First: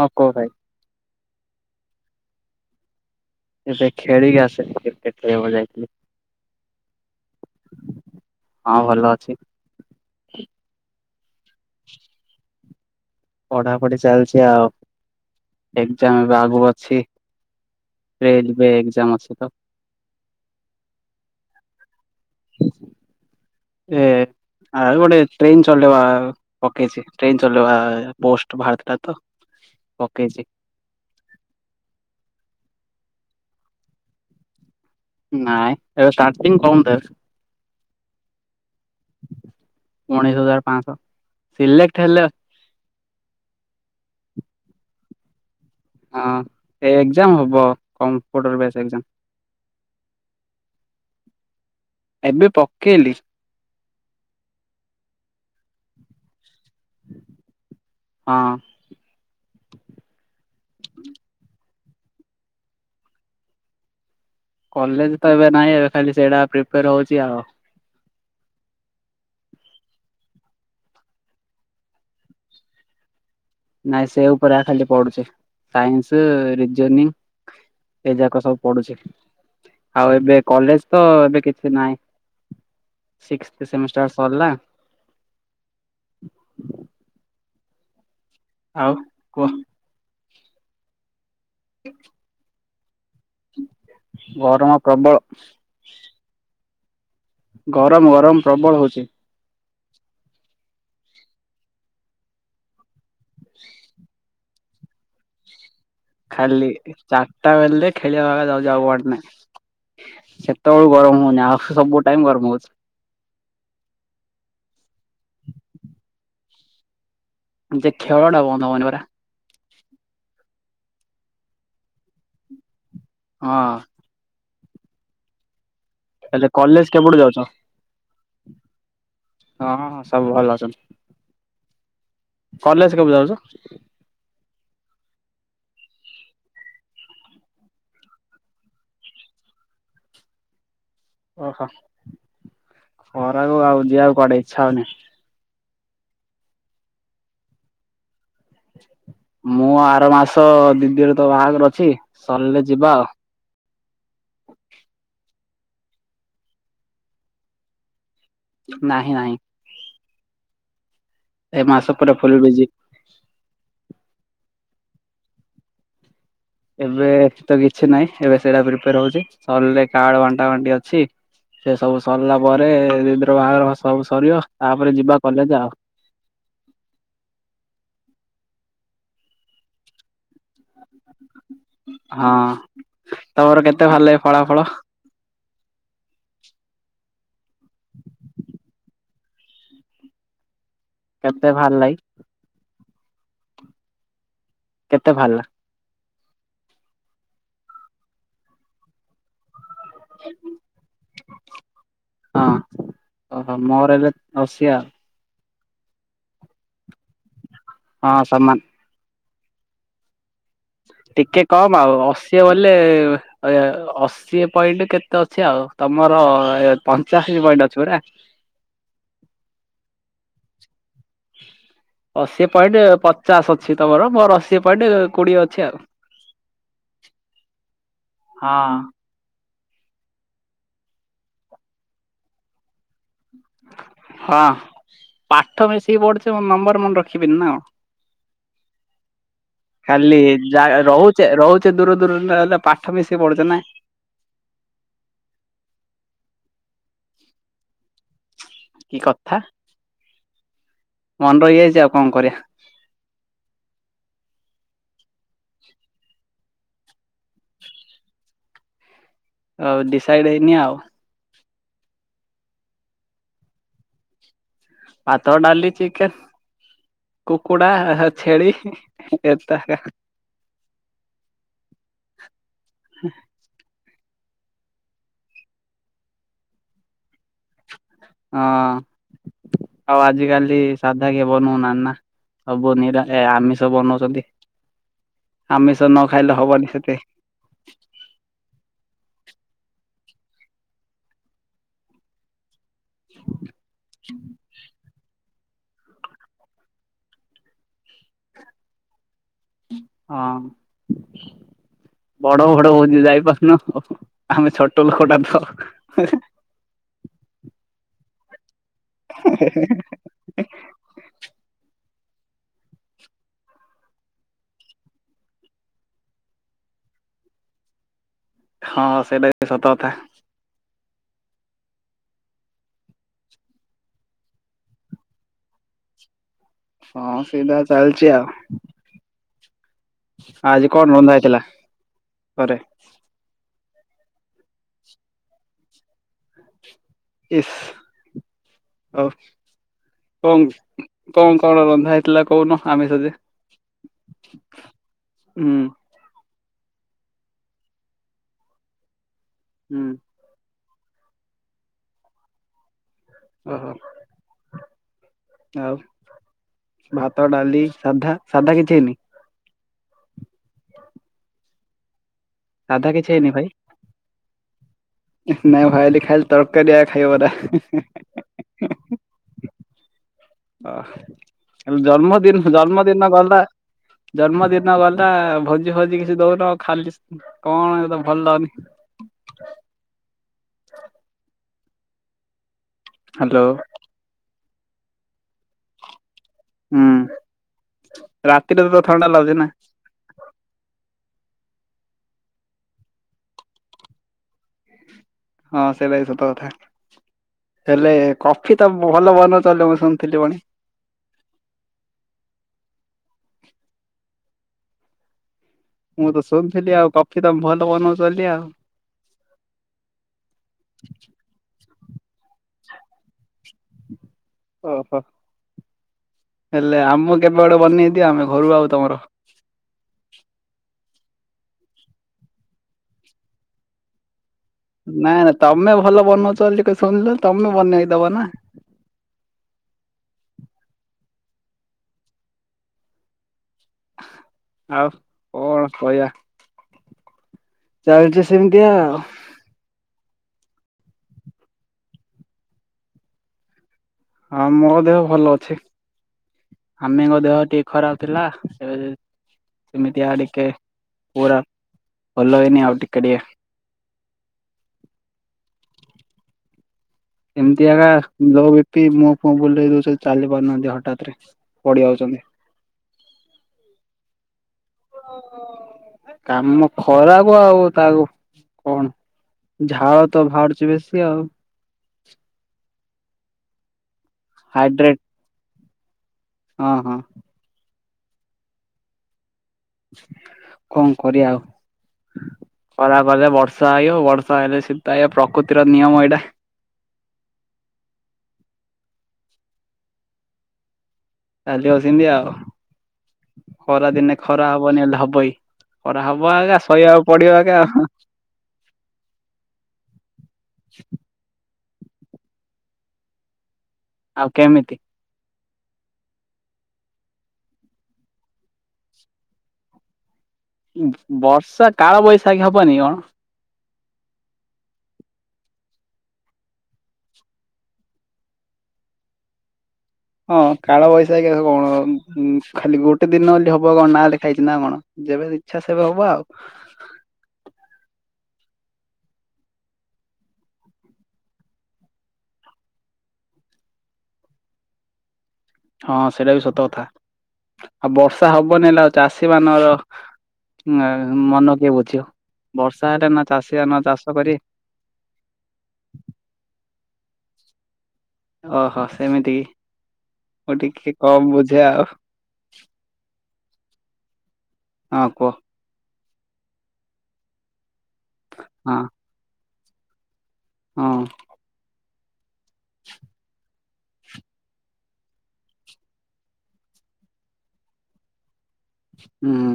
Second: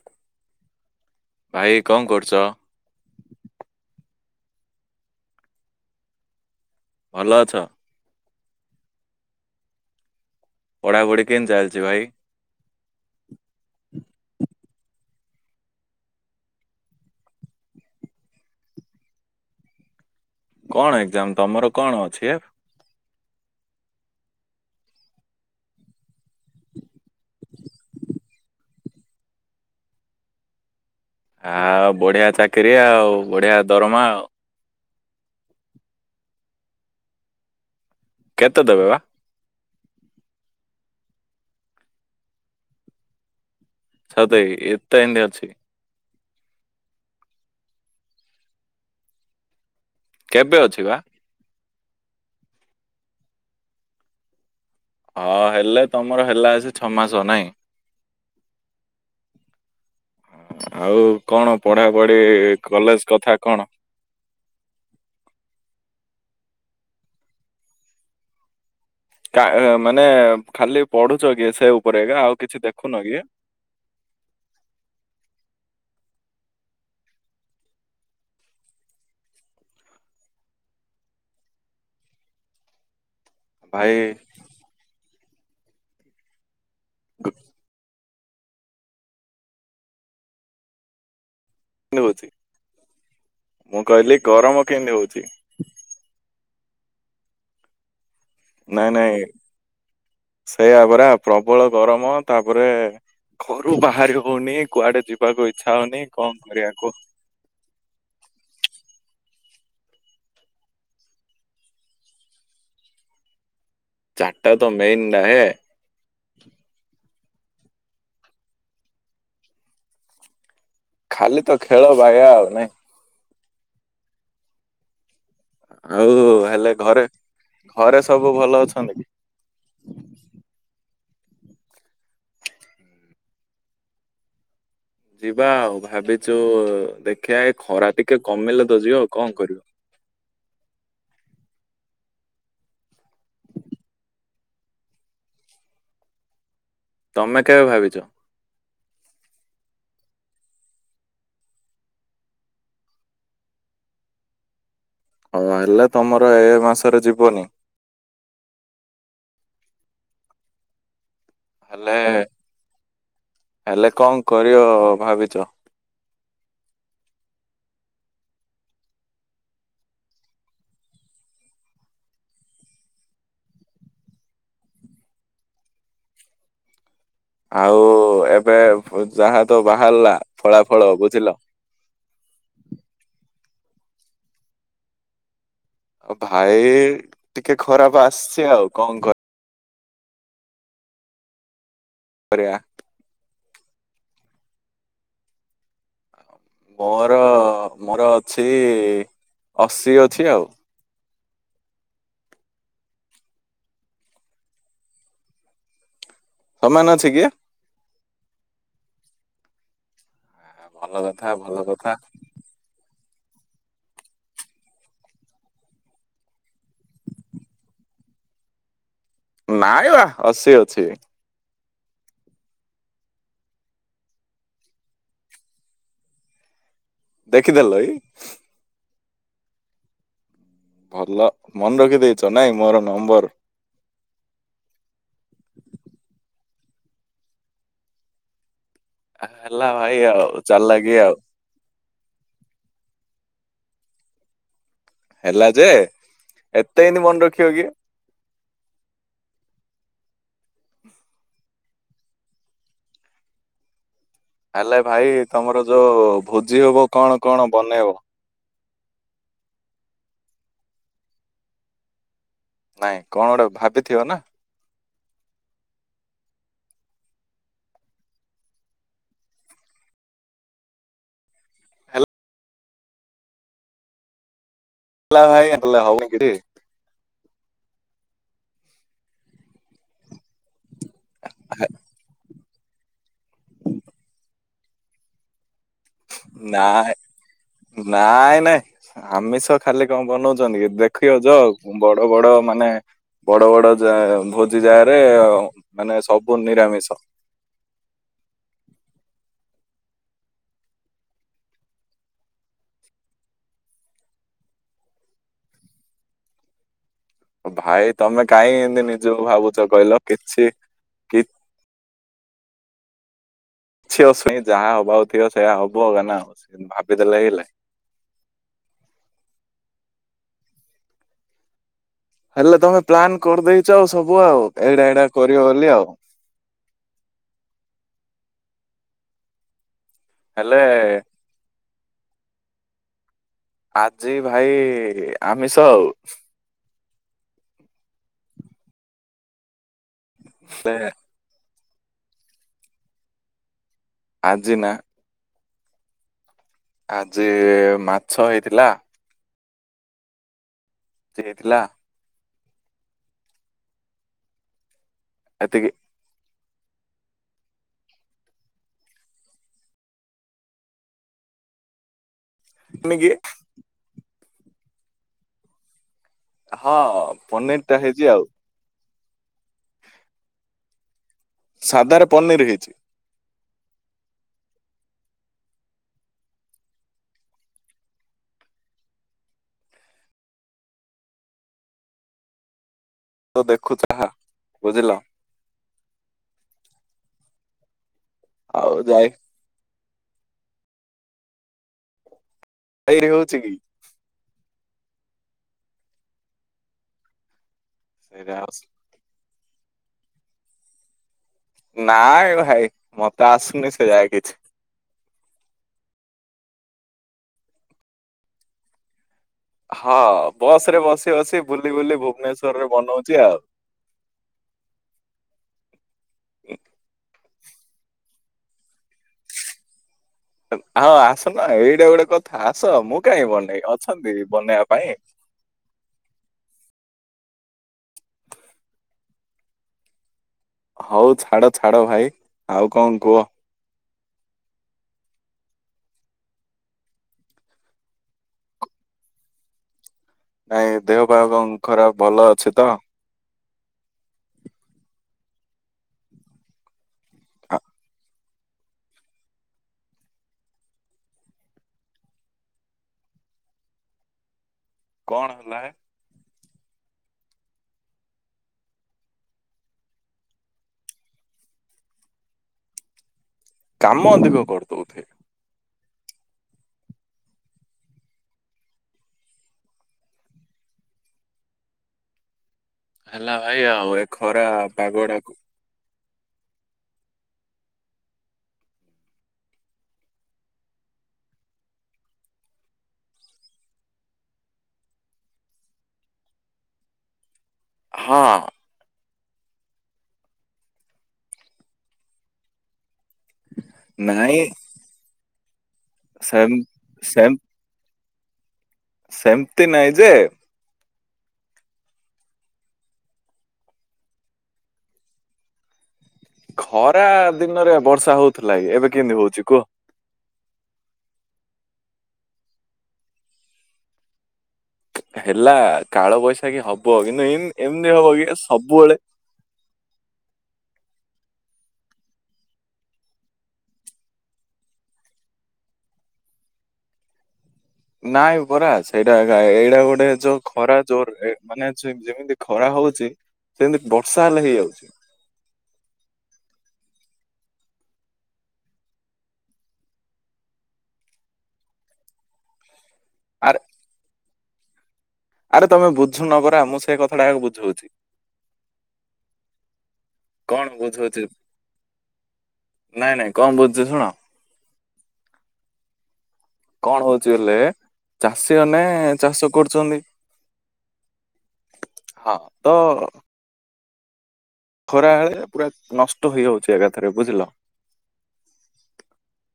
ହଁ କୋଉ ଭାଇ ଭାଇ କଣ କରୁଛ? ଏବେ ଖେଳିକି ଆସେ କ୍ରିକେଟ ଖେଳକୁ ଯାଇଥିଲି। ଭଲ ଅଛ? ହଁ ଭଲ ଅଛି। ପଢାପଢି କେମତି ଚାଲିଛି ଭାଇ? ପଢ଼ାପଢ଼ି ଚାଲିଛି ଆଉ ଏକ୍ଜାମ ଏବେ ଆଗୁ ଅଛି ଏବେ ଏବେ ଏକ୍ଜାମ ଅଛି ତ କଣ ଏକ୍ଜାମ ତମର କଣ ଅଛି ଆଉ ଏ ଆ ଗୋଟେ ଟ୍ରିନ ସ୍ଲଟ ପକେଇଛି ଟ୍ରିନ ସ୍ଲଟ ପୋଷ୍ଟ ବାହାରିଥିଲା ତ ପକେଇଛି। ଆଉ ବଢିଆ ଚାକିରି ଆଉ ବଢିଆ ଦରମା ଆଉ ନାଇଁ ଏବେ ଷ୍ଟଟି କଣ ଦେର କେତେ ଦେବେ ବା? ଉଣେଇଶ ହଜାର ପାଞ୍ଚଶହ ସିଲେକ୍ଟ ହେଲେ ସତ ଏତେ ଏମିତି ଅଛି। ହଁ ଏ ଏକ୍ସାମ ହବ କମ୍ପଟର ବାସ ଏକ୍ଜାମ କେବେ ଅଛି ବା? ଏବେ ପକେଇଲି। ହଁ ହେଲେ ତମର ହେଲା ଆ ଛଅ ମାସ ନାଇଁ ହଁ ଆଉ କଣ ପଢାପଢି କଲେଜ କଥା କଣ କଲେଜ ତ ଏବେ ନହିଁ ଏବେ ଖାଲି ସେଇଟା ପ୍ରିପେୟାର ହଉଛି ଆଉ ମାନେ ଖାଲି ପଢୁଛ କି ସେ ଉପରେକା ଆଉ କିଛି ଦେଖୁନ କି? ନାଇଁ ସେ ଉପରେ ଖାଲି ପଢୁଛି ସାଇନ୍ସ ରିଜନି ଏ ଯାକ ସବୁ ପଢୁଛି ଆଉ ଏବେ କଲେଜ ତ ଏବେ କିଛି ନହିଁ। ସିକ୍ସ୍ ଭାଇ ସେମିଷ୍ଟର କେମିତି ସରିଲା। [inaudible] କ ଆଉ କୁହ ନଭୂତି ମୁଁ କହିଲି ଗରମ କେମିତି ହଉଛି? ଗରମ ଗ ଗରମ ପ୍ରବଳ ହେଉଛି। ସେଇଆପରା ପ୍ରବଳ ଗରମ ତାପରେ ଘରୁ ବାହହାରି ହୋଉନି କୁଆଡେ ଯିବାକୁ ଇ ଖାଲି ଚାରିଟା ବେଲେ ଖେଳିବା ବେଳେ ଯାଉ ଆଉ ହାରି ନ ସେତେବେଳୁ ଗରମ ହଉନି ଆ ସବୁ ଟାଇମ ଗରମ ହଉଛି। ଚାରିଟା ତ ମେନ୍ ନା ହେଁ ଯେ ଖେଳ ଟା ବନ୍ଦ ହବନି ପରା ଖାଲି ତ ଖେଳ ବାଇୟା ଆଉ ନାଇଁ। ହଁ । ଆଉ ହେଲେ କଲେଜ ଘରେ କେପଠୁ ଯାଉଛ? ଘରେ ସବୁ ଭଲ ଅଛନ୍ତି କି? ହଁ ହଁ ସବୁ ଭଲ ଅ କଲେଜ କେବୁ ଯାଉଛ ଯିବା ଆଉ ଭାବିଛୁ ଦେଖିବା ଖରା ଟିକେ କମେଇିଲେ ତ ଯିବ ଆଉ କଣ କରିବ? ଓହୋ ଖରାକୁ ଆଉ ଯିବାକୁ କୁଆଡେ ଇଚ୍ଛା ହଉନି ତମେ କେବେ ଭାବିଛ ମୁଁ ଆର ମାସ ଦିଦି ର ତ ବାହାଘର ଅଛି ସରିଲେ ଯିବା ଆଉ । ହଁ ହେଲେ ତମର ଏ ମାସରେ ଯିବନି । ନାହିଁ ନାହିଁ ଏ ହେଲେ ମାସ ପୁଟା ଫୁଲ ବିଜି ହେଲେ କଣ କରିବ ଭାବିଚ? ଏବେ ତ କିଛି ନାହିଁ ଏବେ ସେଇଟା ପ୍ରିପେୟାର ହଉଛି ସରିଲରେ କାର୍ଡ ବାଣ୍ଟା ଫଣ୍ଟି ଅଛି । ସେ ସବୁ ସରିଲା ପରେ ଦିଦି ର ବାହାଘର ସବୁ ସରିବ ତାପରେ ଯିବା କଲେଜ ଆଉ। ଆଉ ଏବେ ଯାହା ତ ବାହାରିଲା ଫଳା ଫଳ ବୁଝିଲ । ହଁ ତମର କେତେ ଭଲ ଲାଗ ଫଳା ଫଳ ଆ ଭାଇ ଟିକେ ଖରାପ ଆସିଛେ ଆଉ କଣ କର କେତେ ଭଲ ଲାଗି କରିବା। କେତେ ଭାରିଲା ମୋର ମୋର ଅଛି ଅଶୀ ଅଛି ଆଉ । ହଁ ଓହୋ ମୋର ହେଲେ ରସିଆ ଆଉ ସମାନ ଅଛି କି? ହଁ ସମାନ ଭଲ କଥା ଟିକେ ଭଲ କମ୍ କଥା ଆଉ ଅଶୀ ବଲେ ଅଶୀ ପଏଣ୍ଟ କେତେ ଅଛି ଆଉ ତମର ପଞ୍ଚାଶୀ ପଏଣ୍ଟ ଅଛି ପରା । ନାଇ ବା ଅଶୀ ଅଛି । ଅଶି ପଏଣ୍ଟ ପଚାଶ ଅଛି ତମର ମୋର ଅଶି ପଏଣ୍ଟ କୋଡିଏ ଅଛି ଆଉ । ଦେଖିଦେଲ ଏଇ ଭଲ ମନେ ରଖି ଦେଇେଛ ନାଇଁ ମୋର ନମ୍ବର ହଁ ପାଠ ବେଶିକି ପଢୁଛ ମୁ ନମ୍ବର ମୁ ରଖିବନି ନା ଆ ହେଲା ଭାଇ ଖାଲି ଆଉ ଯ ଚାଲାକି ଆଉ ରହୁଛେ ରହୁଛେ ଦୂର ଦୂରରେ ହେଲେ ପାଠ ମିଶ ପଡଚ ନା ହେଲା ଯେ ଏତେ ଏନି ମନେ ରଖିବ କି? କି କଥା ମନେ ରହିଯାଇଛି ଆଉ କଣ କରିବା! ହେଲେ ଭାଇ ତମର ଯୋଉ ଭୋଜି ହବ କଣ କଣ ବନେଇବ ହଉ ଡିସାଇଡ ହେଇନି ଆଉ ନାଇଁ କଣ ଗୋଟେ ଭାବିଥିବ ନା ପାାତ ଡାଲି ଚିକେନ କୁକୁଡ଼ା ଛେଳି ଏ ହାଇ ହଉ କେ ହଁ ଆଉ ଆଜିକାଲି ଶଧ୍ୟାଗ ବନୁ ନ ନା ସବୁ ନିିରା ଏ ଆମିଷ ବନାଉଛନ୍ତି! ଆମିଷ ନ ଖାଇଲେ ହବନି ନାଇଁ ସେତେ ନାଇଁ ନାଇଁ ଆମିଷ ଖାଲି କଣ ବନଉଛନ୍ତି। କି ଦେଖଅ ଯ ବଡ ବଡ ମାନେ ବଡ ବଡ ଯ ଭୋଜି ଜାଗାରେ ମାନେ ସବୁ ନିରାମିଷ। ହଁ ବଡ ବଡ ହଉଛି ଯାଇପାରୁନ ଆମେ ଛୋଟ ଲୋକଟା ତ ଭାଇ ତମେ କାହିଁ ତି ନିଜେ ଭାବୁଛ କହିଲ କିଛି କି ଝଅ ସାଇଁ ଯାହା ହବାକୁ ଥିବ ସେଇୟା ହବ କ ନା ଭାବିଦେଲେ ହେଲା ହଁ ସେଇଟା ବି ସତ କଥା। ହେଲେ ତମେ ପ୍ଲାନ୍ କରିଦେଇଛ ଆଉ ସବୁ ଆଉ ଏଇଡା ଏଇଡା କରିବ ବୋଲି ଆଉ। ହଁ ସିଧା ଚାଲଛି ଆଉ। ହେଲେ ଆଜି କଣ ରନ୍ଧା ହେଇଥିଲା। ପରେ ଆଜି ଭାଇ ଆମିଷ ଆଉ। ଇସ୍ ଆଉ। ହେଲେ କଙ୍କ କଙ୍କ। କଳ ରନ୍ଧା ହେଇଥିଲା କହୁନ ଆମିଷ ଯେ ଆର୍ଜିନା। ହୁଁ। ଆଜି ମାଛ ହେଇଥିଲା। ହୁଁ। ସେଥିଲା। ଓ ହୋ। ଆଉ। ଏତିକି। ଭାତ ଡାଲି ସାଧା ସାଧା କିଛି ହେଇନି। ସାଧା କିଛି ହେଇନି ଭାଇ। ନାଇଁ ଭାଇ ଲଖା ଖାଲି ତରକାରି ଆ ହଁ ଖାଇ ବରା। ପନିର ଟା ହେଇଛି ଆଉ ଅ ସାଧାରେ ପନିର ଜନ୍ମଦିନ ହେଇଛି ଜନ୍ମଦିନ ଗଲା। ଜନ୍ମଦିନ ଗଲା ଭୋଜି ଭୋଜି କିଛି ଦଉନ ଖାଲି କଣ ତ ଭଲ ଲାଗୁନି। ତ ହ୍ୟାଲୋ ଦେଖୁ ତାହା ବୁଝିଲ। ହୁଁ। ରାତିରେ ଆଉ ତ ତ ଯାଇ ଥଣ୍ଡା ଲାଗୁଛି ନା। ଯାଇ ହଉଛି କି? ହଁ ସେଇ ଭାଇ ସତ କଥା। ହେଲେ ସେଇଟା କଫି ତ ଆସ- ଭଲ ବନ କଲେବସନ ଥିଲିବାଣି। ନାଇଁ ଭାଇ ମତେ ଆସୁନି ସେ ଯାଏ କିଛି ମୁଁ ତ ଶୁଣିଥିଲି ଆଉ କଫି ତମେ ଭଲ ବନଉଚ୍ ବୋଲି ଆଉ। ହଁ ବସ ରେ ବସି ବସି ବୁଲି ବୁଲି ଭୁବନେଶ୍ଵର ସ୍ଵରରେ ବନଉଛି ଆଉ। ଓହୋ ହେଲେ ଆମକୁ କେବେ ଗୋଟେ ବନେଇ ଦିଅ ଆମେ ଘରୁ ଆଉ ତମର ହଁ ଆସନ୍ତୁ ଆଁ ଏଇଟା ଗୋଟେ କଥା ଆସ ମୁଁ କାହିଁ ବନେଇ ଅଛନ୍ତି। ବନେଇବା ପାଇଁ ନାଇଁ ନାଇଁ ତମେ ଭଲ ବନଉଚ ବୋଲି ପା ଶୁଣିଲୁ। ତମେ ବନେଇ ଦବ ନା‌ ହଉ ଛାଡ ଛାଡ ଭାଇ ଆଉ କଣ କୁହ? ଆଉ କଣ କହିବା? ଚାଲିଚ ସେମିତି ଆଉ। ନାଇଁ ଦେହପା କନ୍ ଖରାପ ଭଲ ଅଛି ତ। ହଁ ମୋ ଦେହ ଭଲ ଅଛି। ମମିଙ୍କ ଦେହ ଆ- ଟିକେ ଖରାପ ଥିଲା। ଏଏ ସେମିତି ଆଡିକେ ପୁରା ଭଲ ହେଇନି ଆଉ ଟିକେ ଟିକେ କଣ ହେଲା? ଏମିତି ଆଗା ଲୋ ବିପି ମୁଁହ ଫୁଅ ବୁଲେଇଦୋଉଛନ୍ତି ଚାଲି ପାରୁନାହାନ୍ତି ହଠାତରେ ପଡି ଯାଉଛନ୍ତି। କାମ ଅଧିକ କର ଓହୋ କାମ ଖରାକୁ ଆଉ ତାକୁ କଣ ଝାଳ ତ ବାହାରୁଛି ବେଶୀ ଆଉ। ହେଲା ଭାଇ ଆଉ ଏକ ଖରା ହାଇଡ୍ରେଟ ପାଗଡ଼ାକୁ ହଁ ହଁ। କଣ କରିବା ଆଉ ଖରା ବଲେ ବର୍ଷା ଆଇିବ ବର୍ଷା ଆଇଲେ ଶୀତ ଆଇବ ପ୍ରକୃତିର ନିୟମ ଏଇଟା‌। ହଁ। ଚାଲି ଅସିନ୍ତି ଆଉ। ଖରାଦିନେ ନାଇଁ ଖରା ହବନି ହେଲେ ହବଇ ଖରା ହବ ସେମ୍ ଆଗା ସହିବାକୁ ପଡିବ ଆଗା ଅହଁ। ସେମତି ନାଇଁ ଯେ। [unintelligible] ଆଉ କେମିତି ଖରା ଦିନରେ ବର୍ଷା ହଉଥିଲା କି ଏବେ କେମିତି ହଉଛି କୁହ ବର୍ଷା କାଳ ବୈଶାଖୀ ହବନି କଣ? ହେଲା କାଳ ବଇଶାଖି କି ହବ କିନ୍ତୁ ଏମିତି ହବ କି ସବୁବେଳେ? ହଁ କାଳ ବୈଶାଖୀ ହଣ କଣ ଖାଲି ଗୋଟେ ଦିନ ବୋଲି ହବ କଣ ନା ଲେଖାହାଇଛି ନା କଣ ଯେବେ ଇଚ୍ଛା ସେବେ ହବ ଆଉ। ନାଇଁ ପରା ସେଇଟା ଏଗା ଏଇଟା ଗୋଟେ ଯୋଉ ଖରାଜୋରରେ ମାନେ ଜୁଇ ଯେମିତି ଖରା ହଉଚି ସେମିତି ବର୍ଷା ହେଲେ ହେଇଯାଉଚି। ହଁ ସେଇଟା ବି ସତ କଥା ଆଉ ବର୍ଷା ହବନି ହେଲେ ଆଉ ଚାଷୀ ମାନର ନାଇ ମନ କିଏ ବୁଝବ ବର୍ଷ ଚାଟ ନା ଆରେ ଚାଷୀଆ ନ ଚାଷ କରି। ଆରେ ତମେ ବୁଝୁନ ପରା ମୁଁ ସେ କଥାଟାକୁ ବୁଝଉଛି। ଓହୋ ସେମିତି କି ମୁଁ କଣ ଟିକେ ବୁଝଉଛି କମ୍ ବୁଝେ ଆଉ। ବୁଝଉଛି ଶୁଣ। ହଁ କୁହ। କଣ ହଉଛି ବଲେ ଚାଷୀ ହଁ ମାନେ ଚାଷ କରୁଛନ୍ତି । ହଁ। ହଁ। ତ ଖରା ହେଳେ ପୁରା ନଷ୍ଟ ହେଇଯାଉଛି ଏକାଥରେ ବୁଝିଲ। ହୁଁ।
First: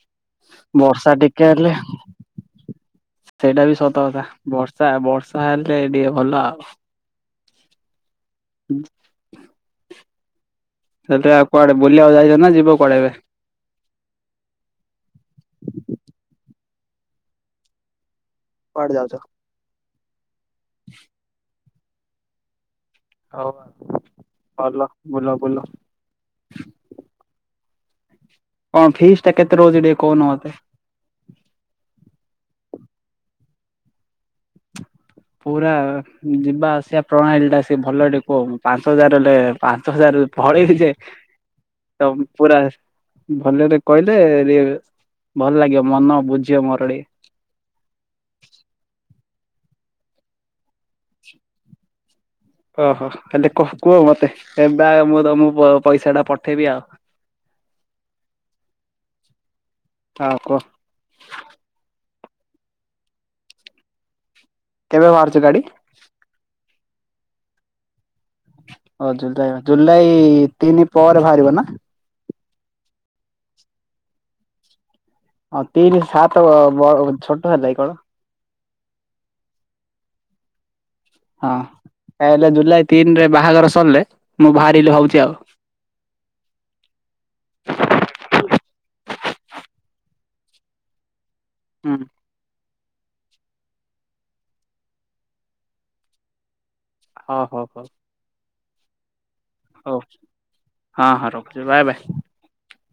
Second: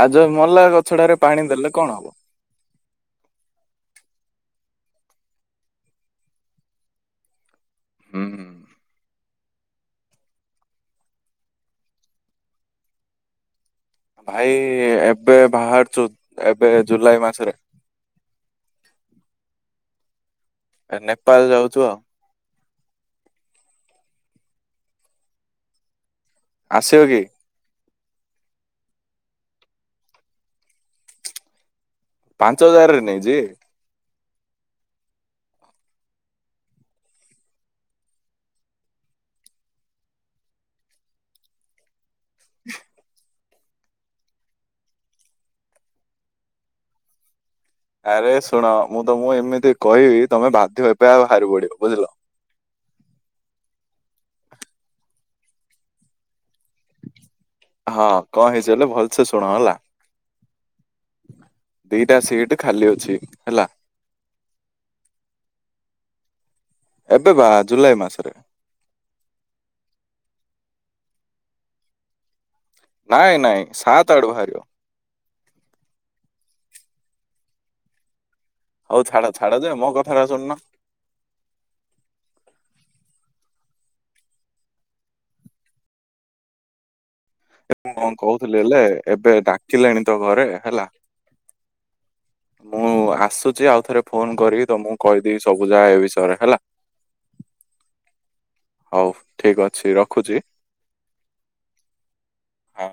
ଆଉ ଯୋଉ ମଲା ଗଛଟାରେ ବର୍ଷା ପାଣି ଟିକେ ଦେଲେ ହେଲେ କଣ ହବ? ସେଇଟା ବି ସତ କଥା ବର୍ଷା ବର୍ଷା ବର୍ଷା ହେଲେ ଟିକେ ଭଲ ଆଉ। ହୁଁ। ସେଇଟା କୁଆଡେ ବୁଲିବାକୁ ଯାଇଛ ନା ଯିବ କୁଆଡେ ଏବେ? ଭାଇ ଏବେ ବାହାରୁଛୁ ଏବେ ଜୁଲାଇ ମାସରେ କୁଆଡ଼େ ଯାଉଛ? ନେପାଳ ଯାଉ ଚୁ ଆଉ। ହଉ ଭଲ ବୁଲ ବୁଲ। ଆସିବ କି? କଣ ଫିସ୍ ଟା କେତେ ରହୁଛି ଟିକେ କହୁନ ମତେ? ପାଞ୍ଚ ହଜାରରେ ନାଇଁ ଯେ ପୁରା ଯିବା ଆସିବା ପ୍ରଣାଳୀ ଟା ସେ ଭଲ ଟିକେ କୁହ ପାଞ୍ଚ ହଜାର ହେଲେ ପାଞ୍ଚ ହଜାର ପଳେଇବି ଯେ ତ ପୁରା ଭଲରେ କହିଲେ ଟିକେ ଭଲ ଲାଗିବ ମନ ବୁଝିବ ମୋର ଟିକେ । ତ ମୁଁ ଏମିତି କହିବି ତମେ ବାଧ୍ୟ ଏବେ ବାହାରି ପଡିବ ବୁଝିଲ। ଓହୋ ତାହେଲେ କୁହ ମତେ ଏବେ ମୁଁ ତମକୁ ପଇସା ଟା ପଠେ ହଁ କଣ ହେଇଛି ବଲେ ଭଲସେ ଶୁଣ ହେଲା ହଁ କୁହ ଦିଟା ସିଟ ଖାଲି ଅଛି ହେଲା । କେବେ ବାହାରୁଛି ଗାଡି? ଏବେ ବା ଜୁଲାଇ ମାସରେ । ହଁ ଜୁଲାଇ ମାସ ଜୁଲାଇ ତିନି ପରେ ବାହାରିବ ନା ନାଇଁ ନାଇଁ ସାତ ଆଡ଼କୁ ବାହାରିବ। ଆଉ ତିନି ରୁ ସାତ ଛୋଟ ହେଲା ଏ କଣ? ହଉ ଛାଡ ଛାଡ ଯେ ମୋ କଥାଟା ଶୁଣୁନ । ହଁ ତାହେଲେ ଜୁଲାଇ ତିନି ରେ ବାହାଘର ସରିଲେ ମୁଁ ବାହାରିଲି ଭାବୁଛି ଆଉ। [inaudible] ମୁଁ କଣ କହୁଥିଲି ହେଲେ ଏବେ ଡାକିଲେଣି ତ ଘରେ ହେଲା ହୁଁ। ମୁଁ ଆସୁଛି ଆଉ ଥରେ ଫୋନ କରିକି ତମକୁ କହିଦେବି ସବୁ ଜାଗା ଏ ବିଷୟରେ ହେଲା। ହଁ ହଁ ହଁ। ହଉ। ଠିକ ଅଛି ହଉ ରଖୁଛି ହଁ ହଁ ରଖୁଛି ବାଏ ବାଏ। ହଁ।